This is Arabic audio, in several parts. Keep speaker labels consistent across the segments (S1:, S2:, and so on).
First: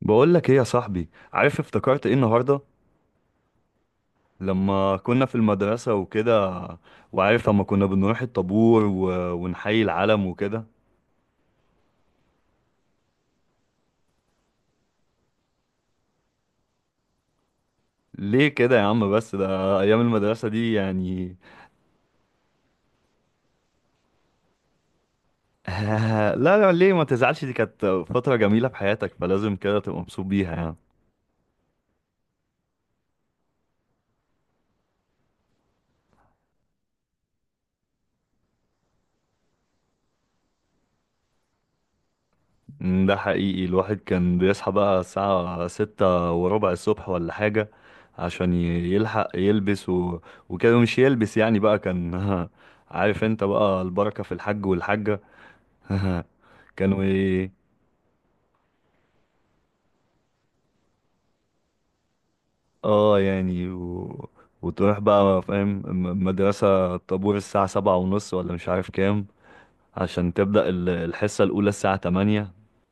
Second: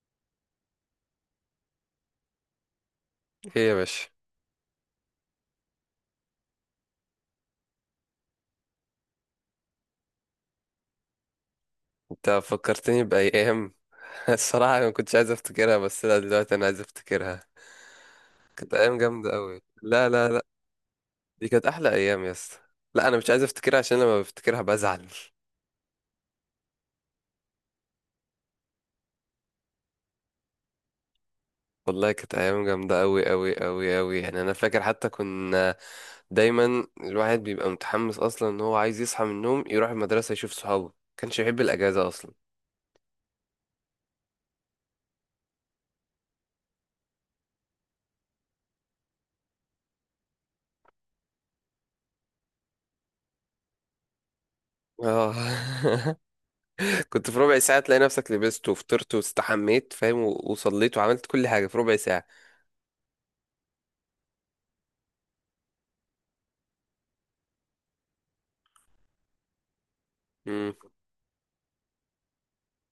S1: بقول لك ايه يا صاحبي، عارف افتكرت ايه النهارده
S2: ايه يا باشا؟
S1: لما كنا في المدرسة وكده. وعارف لما كنا بنروح الطابور ونحيي العلم وكده.
S2: انت فكرتني بأيام. الصراحة أنا ما كنتش عايز افتكرها بس لا دلوقتي انا عايز افتكرها.
S1: ليه
S2: كانت
S1: كده يا
S2: ايام
S1: عم؟
S2: جامدة
S1: بس
S2: قوي.
S1: ده ايام
S2: لا، لا، لا،
S1: المدرسة دي يعني.
S2: دي كانت احلى ايام يا اسطى. لا انا مش عايز افتكرها عشان لما بفتكرها بزعل.
S1: لا لا، ليه ما تزعلش؟ دي كانت فترة جميلة في حياتك، فلازم كده تبقى مبسوط بيها يعني.
S2: والله كانت ايام جامدة قوي قوي قوي قوي، يعني انا فاكر. حتى كنا دايما الواحد بيبقى متحمس اصلا ان هو عايز يصحى من النوم يروح المدرسة يشوف صحابه، كانش يحب الاجازة اصلا.
S1: مم، ده حقيقي. الواحد كان بيصحى بقى الساعة 6:15 الصبح ولا حاجة. عشان يلحق يلبس وكده، مش يلبس يعني بقى كان. عارف انت بقى، البركة في الحج والحاجة.
S2: اه.
S1: كانوا
S2: كنت في
S1: ايه؟
S2: ربع ساعة تلاقي نفسك لبست وفطرت واستحميت، فاهم، وصليت وعملت كل حاجة في ربع ساعة.
S1: اه يعني وتروح بقى فاهم، مدرسة، الطابور الساعة 7:30 ولا مش عارف كام. عشان تبدأ
S2: مم.
S1: الحصة الأولى الساعة 8.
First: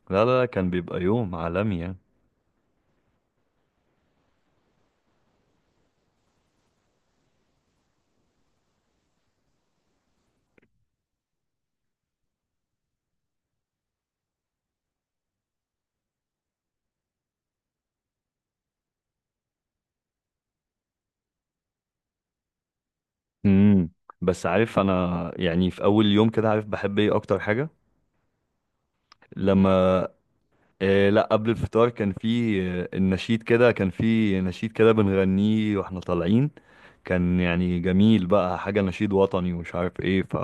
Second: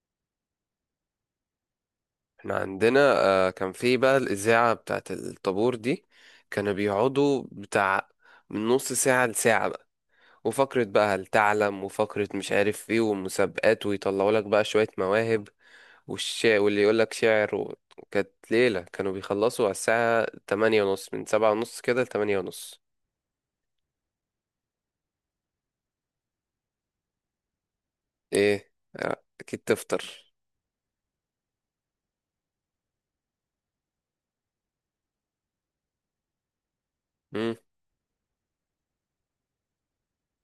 S1: لا لا لا، كان بيبقى يوم عالمي يعني.
S2: احنا عندنا كان في بقى الإذاعة بتاعت الطابور دي. كانوا بيقعدوا بتاع من نص ساعة لساعة بقى. وفقرة بقى هل تعلم، وفقرة مش عارف ايه، ومسابقات، ويطلعوا لك بقى شوية مواهب، والشعر واللي يقول لك شعر. و... كانت ليلة، كانوا بيخلصوا على الساعة 8:30، من 7:30 كده لـ8:30.
S1: امم. بس عارف انا يعني، في اول يوم كده عارف بحب ايه اكتر حاجه؟
S2: ايه أكيد
S1: لما
S2: تفطر.
S1: إيه؟ لا، قبل الفطار كان في النشيد. كده كان في نشيد كده بنغنيه واحنا طالعين. كان
S2: مم.
S1: يعني جميل بقى، حاجه نشيد وطني ومش عارف ايه ف،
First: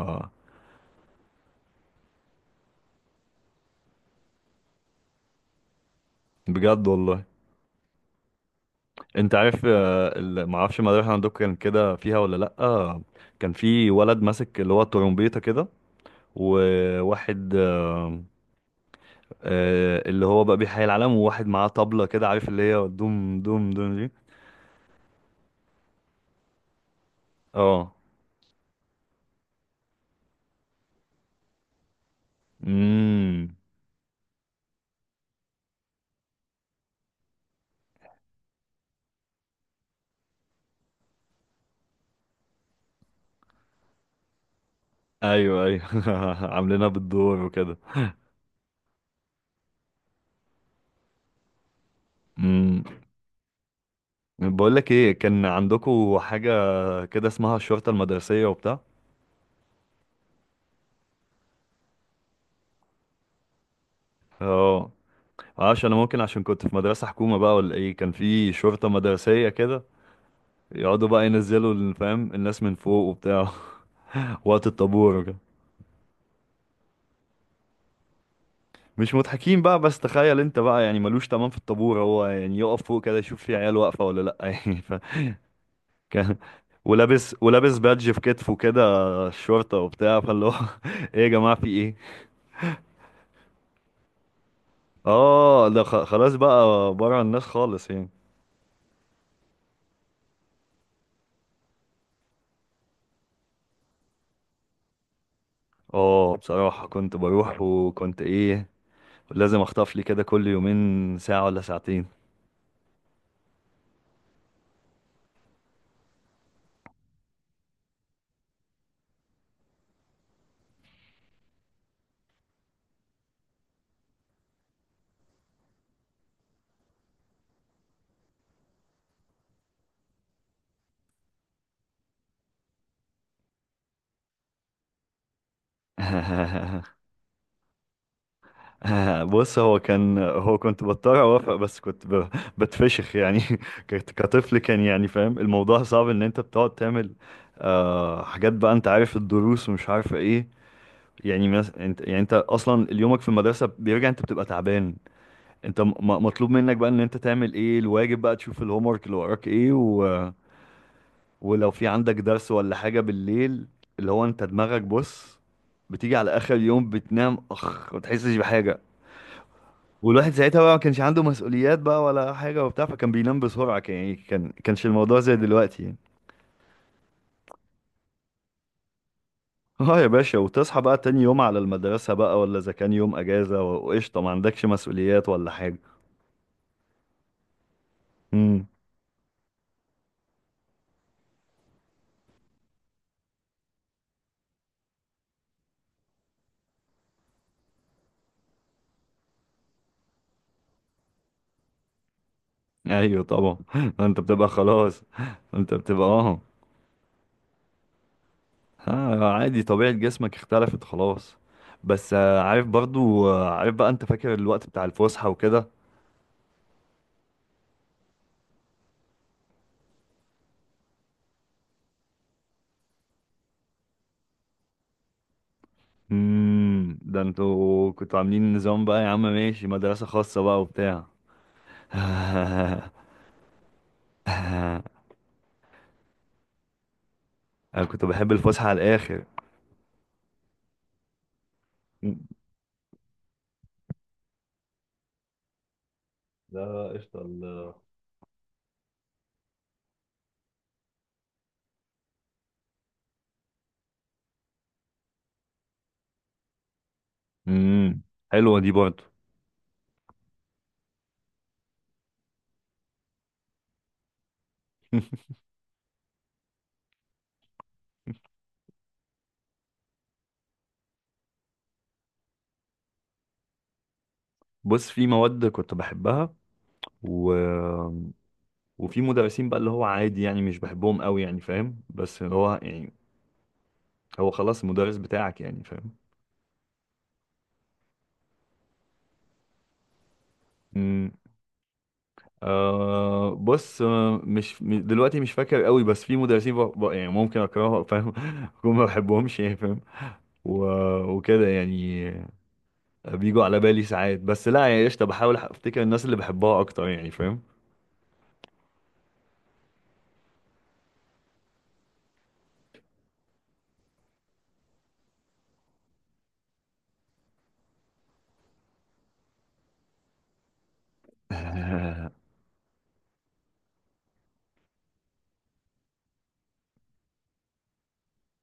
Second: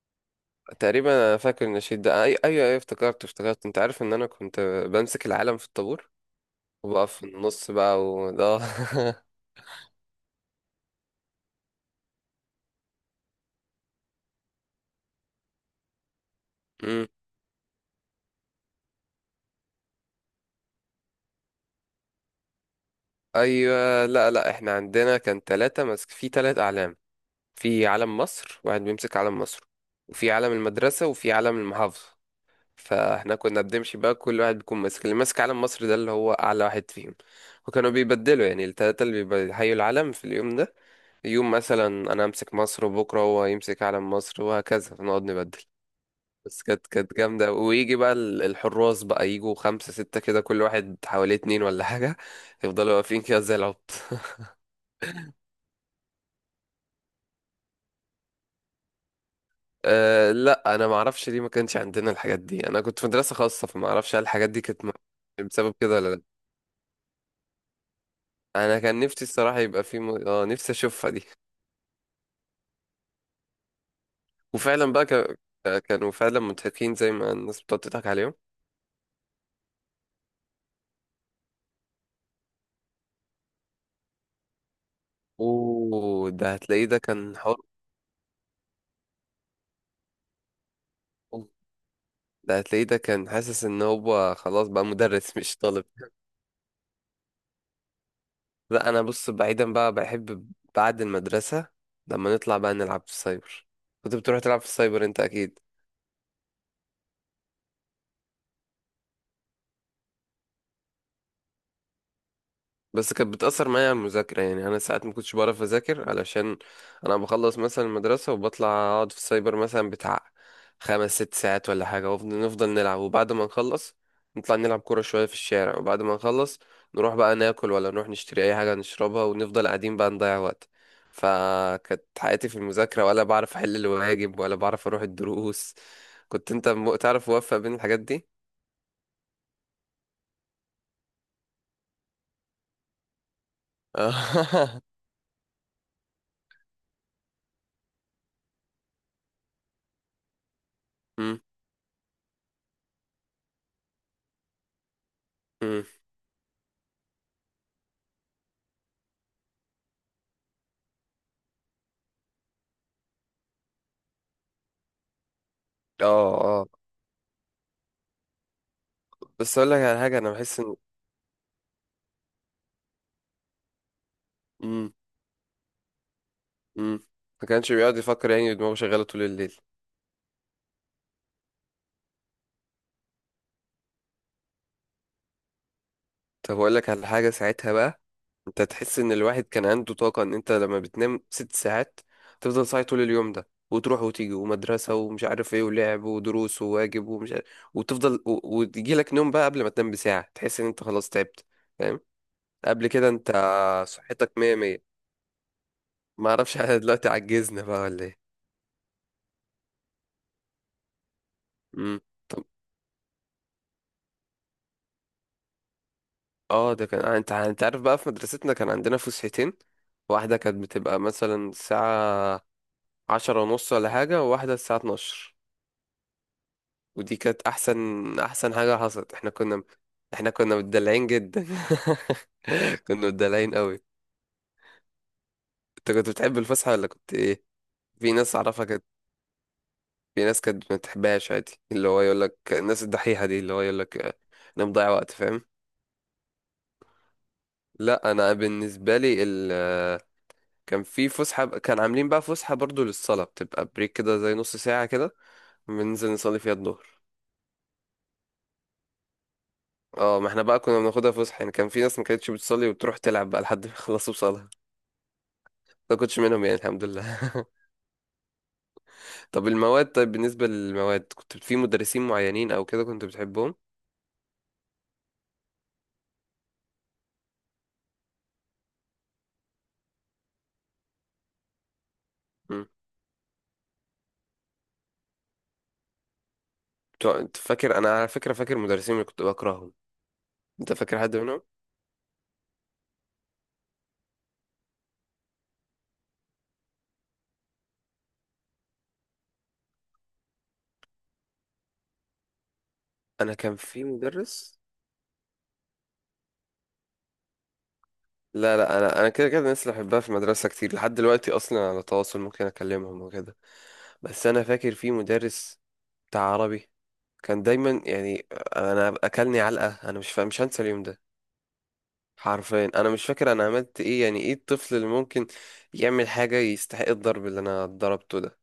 S2: تقريبا أنا فاكر النشيد ده. أيوة أيوة، افتكرت افتكرت. أنت عارف إن أنا كنت بمسك العالم في الطابور
S1: بجد
S2: وبقى
S1: والله.
S2: في النص بقى وده.
S1: انت عارف معرفش المدرسه عندكم كان كده فيها ولا لا. كان في ولد ماسك اللي هو الترومبيته كده،
S2: مم.
S1: وواحد اللي هو بقى بيحيي العالم، وواحد معاه طبلة كده، عارف اللي هي دوم دوم دوم
S2: ايوه.
S1: دي.
S2: لا لا احنا عندنا كان ثلاثة ماسك في ثلاث اعلام. في
S1: اه،
S2: علم مصر، واحد بيمسك علم مصر، وفي علم المدرسة، وفي علم المحافظة. فاحنا
S1: امم.
S2: كنا بنمشي بقى كل واحد بيكون ماسك، اللي ماسك علم مصر ده اللي هو اعلى واحد فيهم. وكانوا بيبدلوا يعني الثلاثة اللي بيحيوا العلم في اليوم ده. يوم مثلا انا امسك مصر وبكرة هو يمسك علم مصر، وهكذا فنقعد نبدل.
S1: ايوه ايوه.
S2: بس كانت
S1: عاملينها
S2: كانت
S1: بالدور
S2: جامدة.
S1: وكده.
S2: ويجي بقى الحراس بقى، يجوا خمسة ستة كده، كل واحد حواليه اتنين ولا حاجة.
S1: امم.
S2: يفضلوا واقفين كده زي العبط.
S1: بقول لك ايه، كان عندكم حاجة كده اسمها الشرطة المدرسية وبتاع؟
S2: أه لا أنا معرفش ليه ما كانش عندنا الحاجات دي، أنا كنت في مدرسة خاصة فمعرفش هل الحاجات دي كانت
S1: اه،
S2: بسبب
S1: معرفش انا.
S2: كده ولا
S1: ممكن
S2: لأ.
S1: عشان كنت في مدرسة حكومة بقى، ولا ايه كان في
S2: أنا
S1: شرطة
S2: كان نفسي
S1: مدرسية
S2: الصراحة
S1: كده.
S2: يبقى في م... اه نفسي
S1: يقعدوا
S2: أشوفها دي.
S1: بقى ينزلوا فاهم الناس من فوق وبتاع. وقت
S2: وفعلا بقى ك...
S1: الطابور وكده.
S2: آه، كانوا فعلا مضحكين زي ما الناس بتقعد تضحك عليهم.
S1: مش مضحكين بقى، بس تخيل انت بقى يعني ملوش تمام في الطابور، هو يعني يقف فوق كده يشوف في عيال واقفة ولا لأ. يعني ف
S2: أوه،
S1: كان،
S2: ده هتلاقيه ده
S1: ولابس
S2: كان حر.
S1: ولابس بادج في كتفه كده، الشرطة وبتاع، فاللي هو ايه يا جماعة في ايه؟
S2: ده هتلاقيه ده كان حاسس إن هو خلاص بقى مدرس مش
S1: اه ده
S2: طالب.
S1: خلاص بقى بره الناس خالص يعني.
S2: لا انا بص، بعيدا بقى، بحب بعد المدرسة لما نطلع بقى نلعب في السايبر. كنت بتروح تلعب في السايبر انت اكيد؟
S1: اه بصراحة كنت بروح. وكنت ايه، لازم اخطف لي كده كل يومين ساعة ولا ساعتين.
S2: بس كانت بتأثر معايا على المذاكرة، يعني أنا ساعات ما كنتش بعرف أذاكر علشان أنا بخلص مثلا المدرسة وبطلع أقعد في السايبر مثلا بتاع خمس ست ساعات ولا حاجة، ونفضل نفضل نلعب، وبعد ما نخلص نطلع نلعب كورة شوية في الشارع، وبعد ما نخلص نروح بقى ناكل، ولا نروح نشتري أي حاجة نشربها، ونفضل قاعدين بقى نضيع وقت. فكانت حياتي في المذاكرة ولا بعرف أحل الواجب ولا بعرف أروح الدروس. كنت أنت تعرف موفق بين الحاجات دي؟
S1: آه، بص. هو كنت بضطر اوافق، بس كنت بتفشخ يعني. كطفل كان
S2: اه.
S1: يعني، فاهم الموضوع صعب ان انت بتقعد تعمل آه حاجات بقى. انت عارف الدروس ومش عارف ايه.
S2: مم.
S1: يعني انت يعني، انت اصلا يومك في المدرسه بيرجع انت بتبقى تعبان. انت
S2: مم.
S1: مطلوب منك بقى ان انت تعمل ايه الواجب بقى، تشوف الهوم ورك اللي وراك ايه ولو في عندك درس ولا حاجه بالليل. اللي هو انت دماغك بص، بتيجي على اخر
S2: اه
S1: يوم بتنام اخ، ما بتحسش بحاجه.
S2: بس اقول لك على حاجه،
S1: والواحد
S2: انا
S1: ساعتها
S2: بحس
S1: بقى
S2: ان.
S1: ما كانش عنده مسؤوليات بقى ولا حاجة وبتاع، فكان بينام بسرعة. كان يعني، كان كانش
S2: امم.
S1: الموضوع زي دلوقتي يعني.
S2: امم. ما كانش بيقعد يفكر، يعني دماغه شغاله طول الليل.
S1: اه يا باشا، وتصحى بقى تاني يوم على المدرسة بقى، ولا إذا كان يوم أجازة وقشطة، ما عندكش مسؤوليات ولا حاجة.
S2: طب اقول لك على حاجه ساعتها بقى، انت
S1: امم.
S2: تحس ان الواحد كان عنده طاقه، ان انت لما بتنام 6 ساعات تفضل صاحي طول اليوم ده، وتروح وتيجي ومدرسه ومش عارف ايه، ولعب ودروس وواجب ومش عارف، وتفضل، وتجي لك نوم بقى قبل ما تنام بساعه تحس ان انت خلاص تعبت، فاهم؟ قبل كده
S1: أيوه
S2: انت
S1: طبعا. أنت
S2: صحتك
S1: بتبقى
S2: مية مية.
S1: خلاص. أنت بتبقى
S2: ما
S1: اه،
S2: اعرفش، احنا دلوقتي عجزنا بقى ولا ايه؟
S1: آه، عادي، طبيعة جسمك اختلفت خلاص.
S2: امم.
S1: بس عارف برضو، عارف بقى، أنت فاكر الوقت بتاع الفسحة وكده؟
S2: اه ده كان انت عارف بقى في مدرستنا كان عندنا فسحتين. واحدة كانت بتبقى مثلا الساعة 10:30 ولا حاجة، وواحدة الساعة 12.
S1: امم.
S2: ودي
S1: ده
S2: كانت أحسن
S1: انتوا كنتوا عاملين
S2: أحسن حاجة
S1: نظام بقى يا
S2: حصلت.
S1: عم،
S2: احنا كنا
S1: ماشي، مدرسة
S2: احنا
S1: خاصة
S2: كنا
S1: بقى وبتاع.
S2: متدلعين جدا. كنا متدلعين قوي.
S1: انا
S2: انت كنت بتحب الفسحة ولا كنت ايه؟
S1: كنت
S2: في
S1: بحب
S2: ناس أعرفها
S1: الفسحه على
S2: كانت.
S1: الاخر.
S2: في ناس كانت ما بتحبهاش عادي، اللي هو يقول لك الناس الدحيحة دي، اللي هو يقول لك انا مضيع وقت، فاهم.
S1: لا قشطة
S2: لا انا بالنسبة لي، كان في فسحة، كان عاملين بقى فسحة برضو للصلاة، بتبقى بريك كده زي نص ساعة كده، بننزل نصلي فيها الظهر.
S1: امم. حلوه دي برضه.
S2: اه ما احنا بقى كنا بناخدها فسحة، يعني كان في ناس ما كانتش بتصلي وبتروح تلعب بقى لحد ما يخلصوا صلاة، ما كنتش منهم يعني الحمد لله. طب المواد، طيب بالنسبة للمواد كنت في مدرسين معينين او كده كنت بتحبهم؟
S1: بص، في مواد كنت بحبها، و... وفي مدرسين بقى اللي هو عادي يعني، مش بحبهم قوي يعني فاهم. بس اللي هو
S2: مم.
S1: يعني، هو خلاص المدرس بتاعك يعني فاهم.
S2: انت فاكر، انا على فكرة فاكر مدرسين اللي كنت بكرههم، انت فاكر
S1: امم.
S2: حد منهم؟
S1: آه بص، آه، مش م- دلوقتي مش فاكر قوي، بس في مدرسين يعني ممكن اكرههم فاهم. ممكن ما بحبهمش يعني فاهم، و... وكده يعني.
S2: انا
S1: بيجوا
S2: كان
S1: على بالي
S2: في
S1: ساعات، بس
S2: مدرس.
S1: لا يعني قشطة، بحاول افتكر الناس اللي بحبها اكتر يعني فاهم.
S2: لا لا انا كده كده الناس اللي بحبها في المدرسة كتير، لحد دلوقتي اصلا على تواصل ممكن اكلمهم وكده. بس انا فاكر في مدرس بتاع عربي، كان دايما يعني انا اكلني علقه. انا مش هنسى اليوم ده.
S1: آه،
S2: حرفيا انا مش فاكر انا عملت ايه، يعني ايه الطفل اللي ممكن يعمل حاجه يستحق الضرب اللي انا ضربته ده؟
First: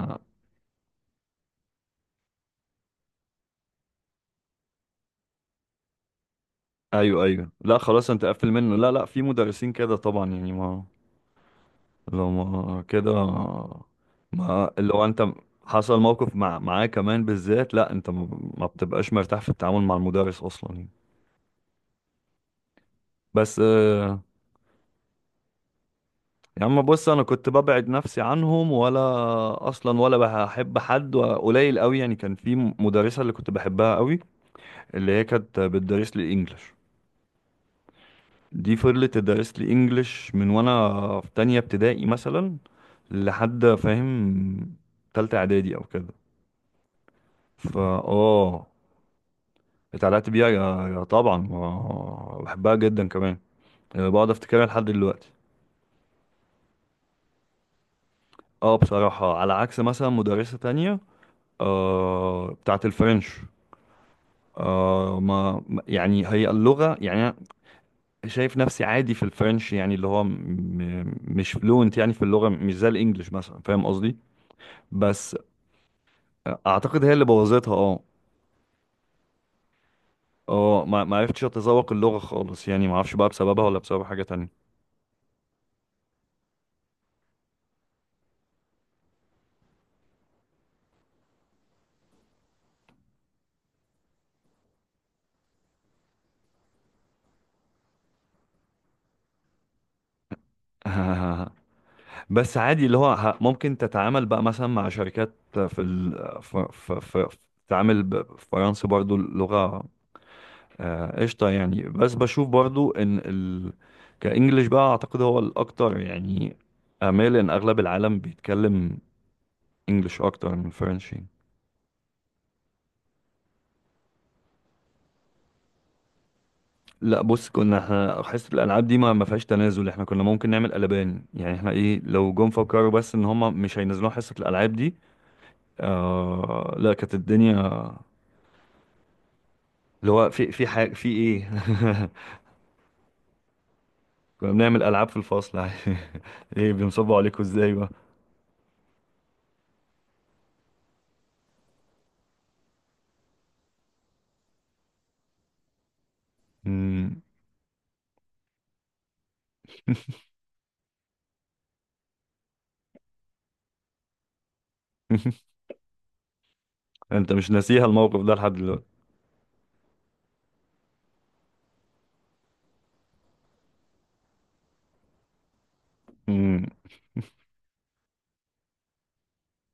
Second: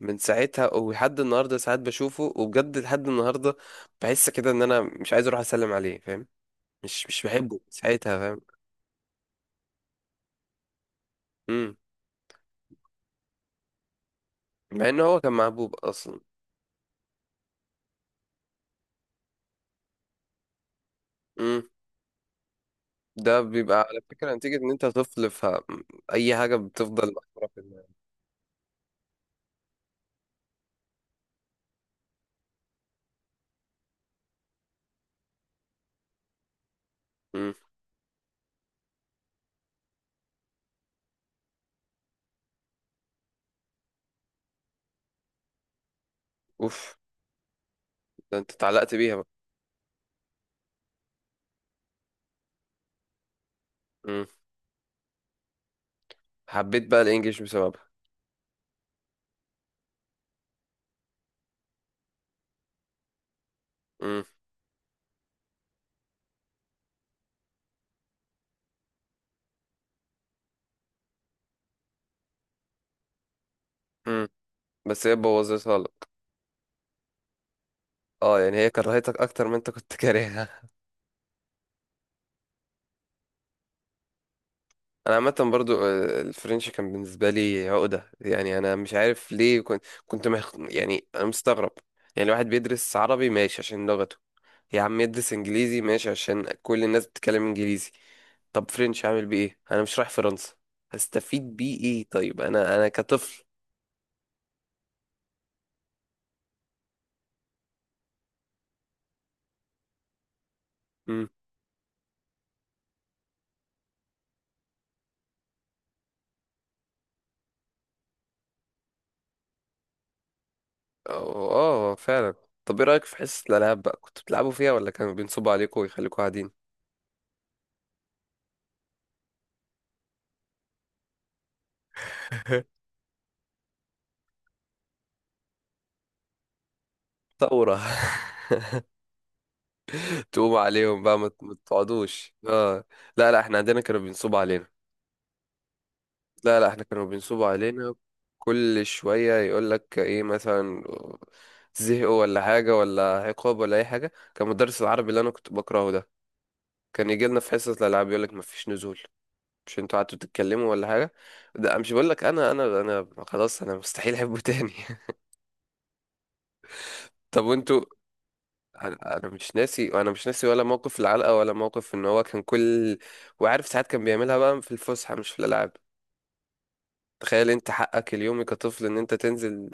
S2: من ساعتها ولحد النهارده ساعات بشوفه، وبجد لحد النهارده بحس كده ان انا مش عايز اروح اسلم عليه، فاهم؟ مش
S1: ايوه ايوه،
S2: بحبه من
S1: لا خلاص،
S2: ساعتها،
S1: انت
S2: فاهم.
S1: قفل منه. لا لا، في مدرسين كده طبعا يعني، ما
S2: امم.
S1: لو ما كده، ما
S2: مع
S1: اللي
S2: ان
S1: هو
S2: هو
S1: انت
S2: كان محبوب
S1: حصل
S2: اصلا.
S1: موقف مع معاه كمان بالذات. لا انت ما بتبقاش مرتاح في التعامل مع المدرس اصلا يعني.
S2: امم. ده
S1: بس
S2: بيبقى على
S1: آه،
S2: فكره نتيجه ان انت طفل، فاي حاجه
S1: يا عم بص،
S2: بتفضل
S1: انا
S2: محفوره
S1: كنت
S2: في
S1: ببعد
S2: دماغك.
S1: نفسي عنهم، ولا اصلا، ولا بحب حد، وقليل قوي يعني. كان في مدرسة اللي كنت بحبها قوي، اللي هي كانت بتدرس لي الانجليش.
S2: إمم.
S1: دي فضلت تدرس لي انجليش من وانا في تانية ابتدائي مثلا، لحد فاهم تالتة اعدادي او كده.
S2: اوف،
S1: فا،
S2: ده انت
S1: اه.
S2: اتعلقت بيها بقى.
S1: اتعلقت بيها يا طبعا، آه، بحبها جدا كمان. آه،
S2: امم.
S1: بقعد افتكرها لحد دلوقتي.
S2: حبيت بقى الانجليش بسببها.
S1: اه بصراحة، على عكس مثلا مدرسة تانية آه بتاعت الفرنش.
S2: امم.
S1: آه، يعني هي اللغة يعني، شايف نفسي عادي في الفرنش يعني، اللي هو مش فلوينت يعني في اللغة، مش زي الانجليش مثلا، فاهم قصدي.
S2: امم. بس هي
S1: بس
S2: بوظتها لك.
S1: اعتقد هي اللي بوظتها، اه.
S2: اه يعني هي كرهتك اكتر ما انت كنت كارهها.
S1: اه، ما ما عرفتش اتذوق اللغة خالص يعني، ما اعرفش بقى بسببها ولا بسبب حاجة تانية.
S2: انا عامه برضو الفرنش كان بالنسبه لي عقده، يعني انا مش عارف ليه يعني انا مستغرب. يعني الواحد بيدرس عربي ماشي عشان لغته، يا عم يدرس انجليزي ماشي عشان كل الناس بتتكلم انجليزي، طب فرنش اعمل بيه ايه؟ انا مش رايح فرنسا، هستفيد بيه ايه طيب؟
S1: بس
S2: انا
S1: عادي،
S2: انا
S1: اللي هو
S2: كطفل.
S1: ممكن تتعامل بقى مثلا مع شركات في ال... في في في تعامل بفرنسي برضو اللغة. آه
S2: امم.
S1: قشطة يعني، بس بشوف برضو ان كإنجليش بقى اعتقد هو الاكتر يعني، امال ان اغلب العالم بيتكلم انجليش اكتر من فرنشي.
S2: اه فعلا. طب ايه رأيك في حصة الألعاب بقى، كنت بتلعبوا فيها ولا كانوا بينصبوا عليكم ويخليكم قاعدين؟
S1: لا بص، كنا احنا حصة الالعاب دي ما فيهاش تنازل. احنا كنا ممكن نعمل قلبان يعني، احنا ايه لو جم فكروا بس ان هم مش هينزلوها حصة الالعاب دي. آه لا، كانت
S2: ثورة.
S1: الدنيا، اللي هو في
S2: تقوموا
S1: في حاجة،
S2: عليهم
S1: في
S2: بقى، ما
S1: ايه.
S2: ما تقعدوش، اه. لا لا احنا عندنا كانوا بينصبوا
S1: كنا
S2: علينا.
S1: بنعمل العاب في الفصل عادي.
S2: لا لا
S1: ايه
S2: احنا كانوا
S1: بنصبوا عليكم
S2: بينصبوا
S1: ازاي بقى؟
S2: علينا. كل شوية يقول لك ايه مثلا زهقوا ولا حاجة ولا عقاب ولا أي حاجة، كان مدرس العربي اللي أنا كنت بكرهه ده، كان
S1: مم.
S2: يجي لنا في حصة الألعاب يقول لك مفيش نزول، مش انتوا قعدتوا تتكلموا ولا حاجة. ده مش بقول لك، أنا خلاص أنا مستحيل أحبه تاني.
S1: انت
S2: طب
S1: مش
S2: وانتوا.
S1: ناسيها الموقف ده لحد دلوقتي.
S2: انا مش ناسي، انا مش ناسي ولا موقف العلقه ولا موقف ان هو كان كل. وعارف ساعات كان بيعملها بقى في الفسحه مش في الالعاب.
S1: امم.
S2: تخيل انت حقك اليومي كطفل ان انت تنزل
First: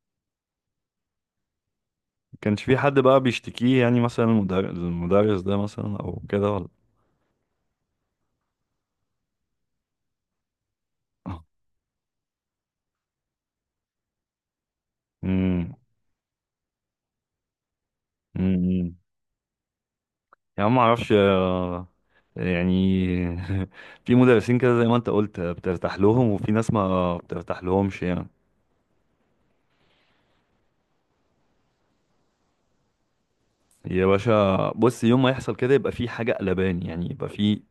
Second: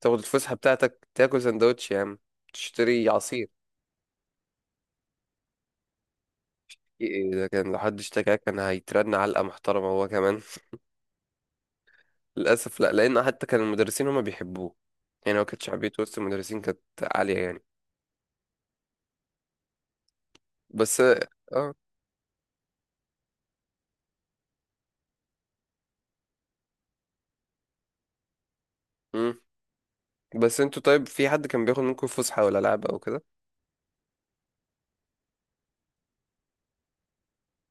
S2: تاخد الفسحه بتاعتك، تاكل سندوتش يا عم،
S1: كانش في حد
S2: تشتري
S1: بقى
S2: عصير.
S1: بيشتكيه يعني، مثلا المدرس ده مثلا او كده، ولا؟
S2: ايه ده كان، لو حد اشتكاك كان هيترن علقه محترمه هو كمان. للاسف لا، لان حتى كان المدرسين هما بيحبوه، يعني هو كانت
S1: امم،
S2: شعبيته وسط المدرسين كانت عاليه يعني.
S1: امم. يا عم، ما
S2: بس
S1: اعرفش
S2: اه.
S1: آه، يعني في مدرسين كده زي ما انت قلت، آه، بترتاح لهم وفي ناس ما بترتاح لهمش يعني.
S2: مم. بس انتوا طيب، في حد كان بياخد منكم فسحه ولا لعب او كده؟
S1: يا باشا بص، يوم ما يحصل كده يبقى في حاجة قلبان يعني، يبقى في،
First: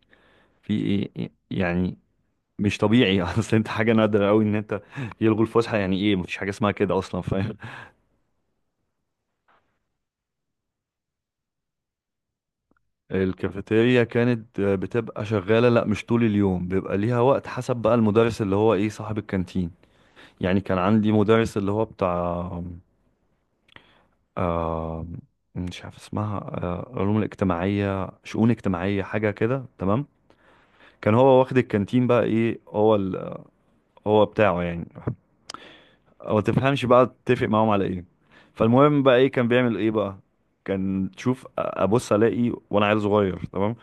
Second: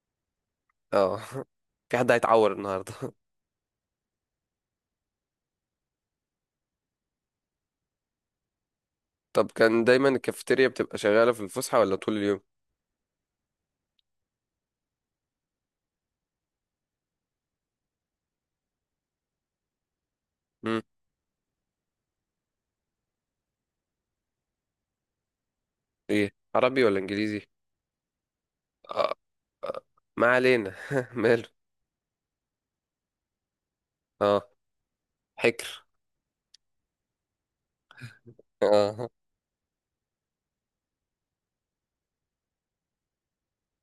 S2: اه. في
S1: يعني
S2: حد هيتعور
S1: مش
S2: النهارده.
S1: طبيعي. اصل انت حاجة نادرة قوي ان انت يلغوا الفسحة، يعني ايه مفيش حاجة اسمها كده اصلا.
S2: طب كان دايما الكافيتيريا بتبقى شغاله في الفسحه ولا طول اليوم؟
S1: الكافيتيريا كانت آه، بتبقى شغالة. لا، مش طول اليوم، بيبقى ليها وقت، حسب بقى المدرس اللي هو ايه صاحب الكانتين. يعني كان
S2: امم.
S1: عندي مدرس اللي هو بتاع آه، مش عارف
S2: ايه
S1: اسمها.
S2: عربي
S1: آه
S2: ولا
S1: علوم
S2: انجليزي؟
S1: الاجتماعية، شؤون اجتماعية،
S2: آه.
S1: حاجة كده
S2: آه،
S1: تمام.
S2: ما علينا،
S1: كان هو
S2: ماله.
S1: واخد الكانتين بقى، ايه، هو هو
S2: اه
S1: بتاعه يعني،
S2: حكر.
S1: او تفهمش بقى، تتفق معاهم على ايه. فالمهم
S2: اه.
S1: بقى ايه كان بيعمل ايه بقى؟ كان تشوف، ابص الاقي وانا عيل صغير تمام،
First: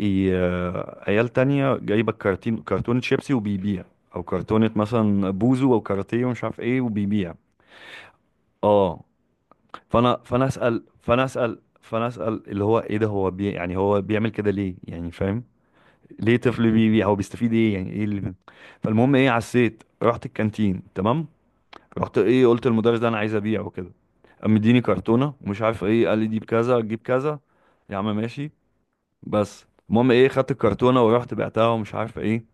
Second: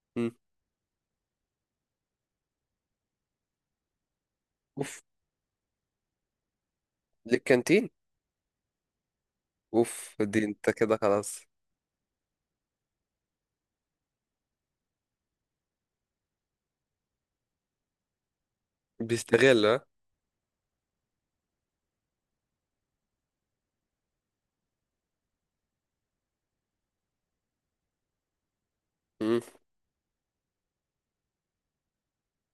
S1: إيه
S2: مم.
S1: آه، عيال تانية جايبة كرتونة شيبسي وبيبيع، او كرتونة
S2: اوف،
S1: مثلا بوزو او كاراتيه ومش عارف ايه وبيبيع.
S2: للكانتين.
S1: اه.
S2: اوف
S1: فانا
S2: دي
S1: فانا
S2: انت
S1: اسال
S2: كده
S1: فانا
S2: خلاص.
S1: اسال فانا اسال اللي هو ايه ده، هو يعني هو بيعمل كده ليه يعني فاهم؟ ليه طفل بيبيع؟ هو بيستفيد ايه يعني؟ ايه اللي، فالمهم ايه،
S2: بيستغل،
S1: عسيت
S2: ها.
S1: رحت الكانتين تمام. رحت، ايه، قلت للمدرس ده انا عايز ابيع وكده. قام مديني كرتونه ومش عارف ايه، قال لي دي بكذا تجيب كذا. يا عم ماشي.
S2: مم.
S1: بس المهم ايه، خدت الكرتونه ورحت بعتها ومش عارف ايه.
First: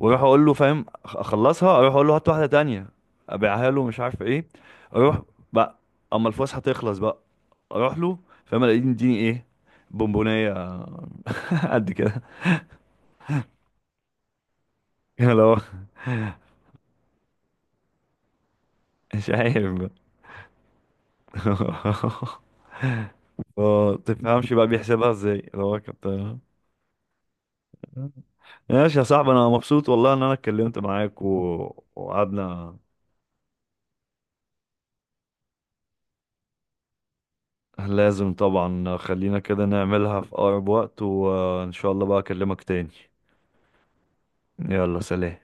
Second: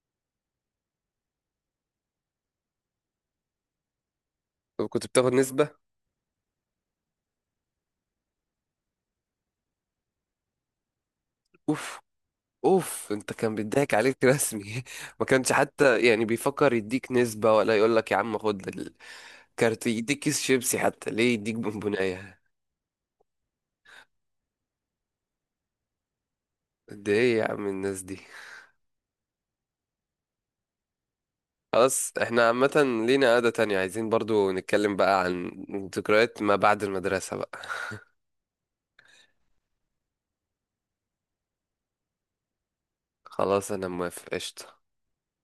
S1: واروح اقول له فاهم، اخلصها، اروح اقول له هات واحده تانية ابيعها له مش عارف ايه،
S2: طب كنت
S1: اروح
S2: بتاخد
S1: بقى.
S2: نسبه؟
S1: اما الفلوس هتخلص بقى، اروح له فاهم، الاقيه مديني ايه؟ بونبونيه. قد
S2: اوف.
S1: كده.
S2: اوف انت كان بيضحك عليك رسمي، ما
S1: اللي
S2: كانش
S1: هو
S2: حتى يعني بيفكر يديك نسبه ولا يقول لك يا عم خد
S1: مش عارف
S2: الكارت،
S1: بقى.
S2: يديك كيس شيبسي حتى، ليه يديك بونبونايه؟
S1: ما تفهمش بقى بيحسبها ازاي، اللي هو كابتن.
S2: قد ايه يا عم الناس دي.
S1: ماشي يا صاحبي، انا مبسوط والله ان انا اتكلمت معاك
S2: خلاص احنا
S1: وقعدنا.
S2: عامة لينا قعدة تانية، عايزين برضو نتكلم بقى عن ذكريات ما بعد المدرسة بقى.
S1: لازم طبعا، خلينا كده نعملها في اقرب وقت، وان شاء الله بقى اكلمك تاني.
S2: خلاص انا موافق، قشطة.
S1: يلا سلام.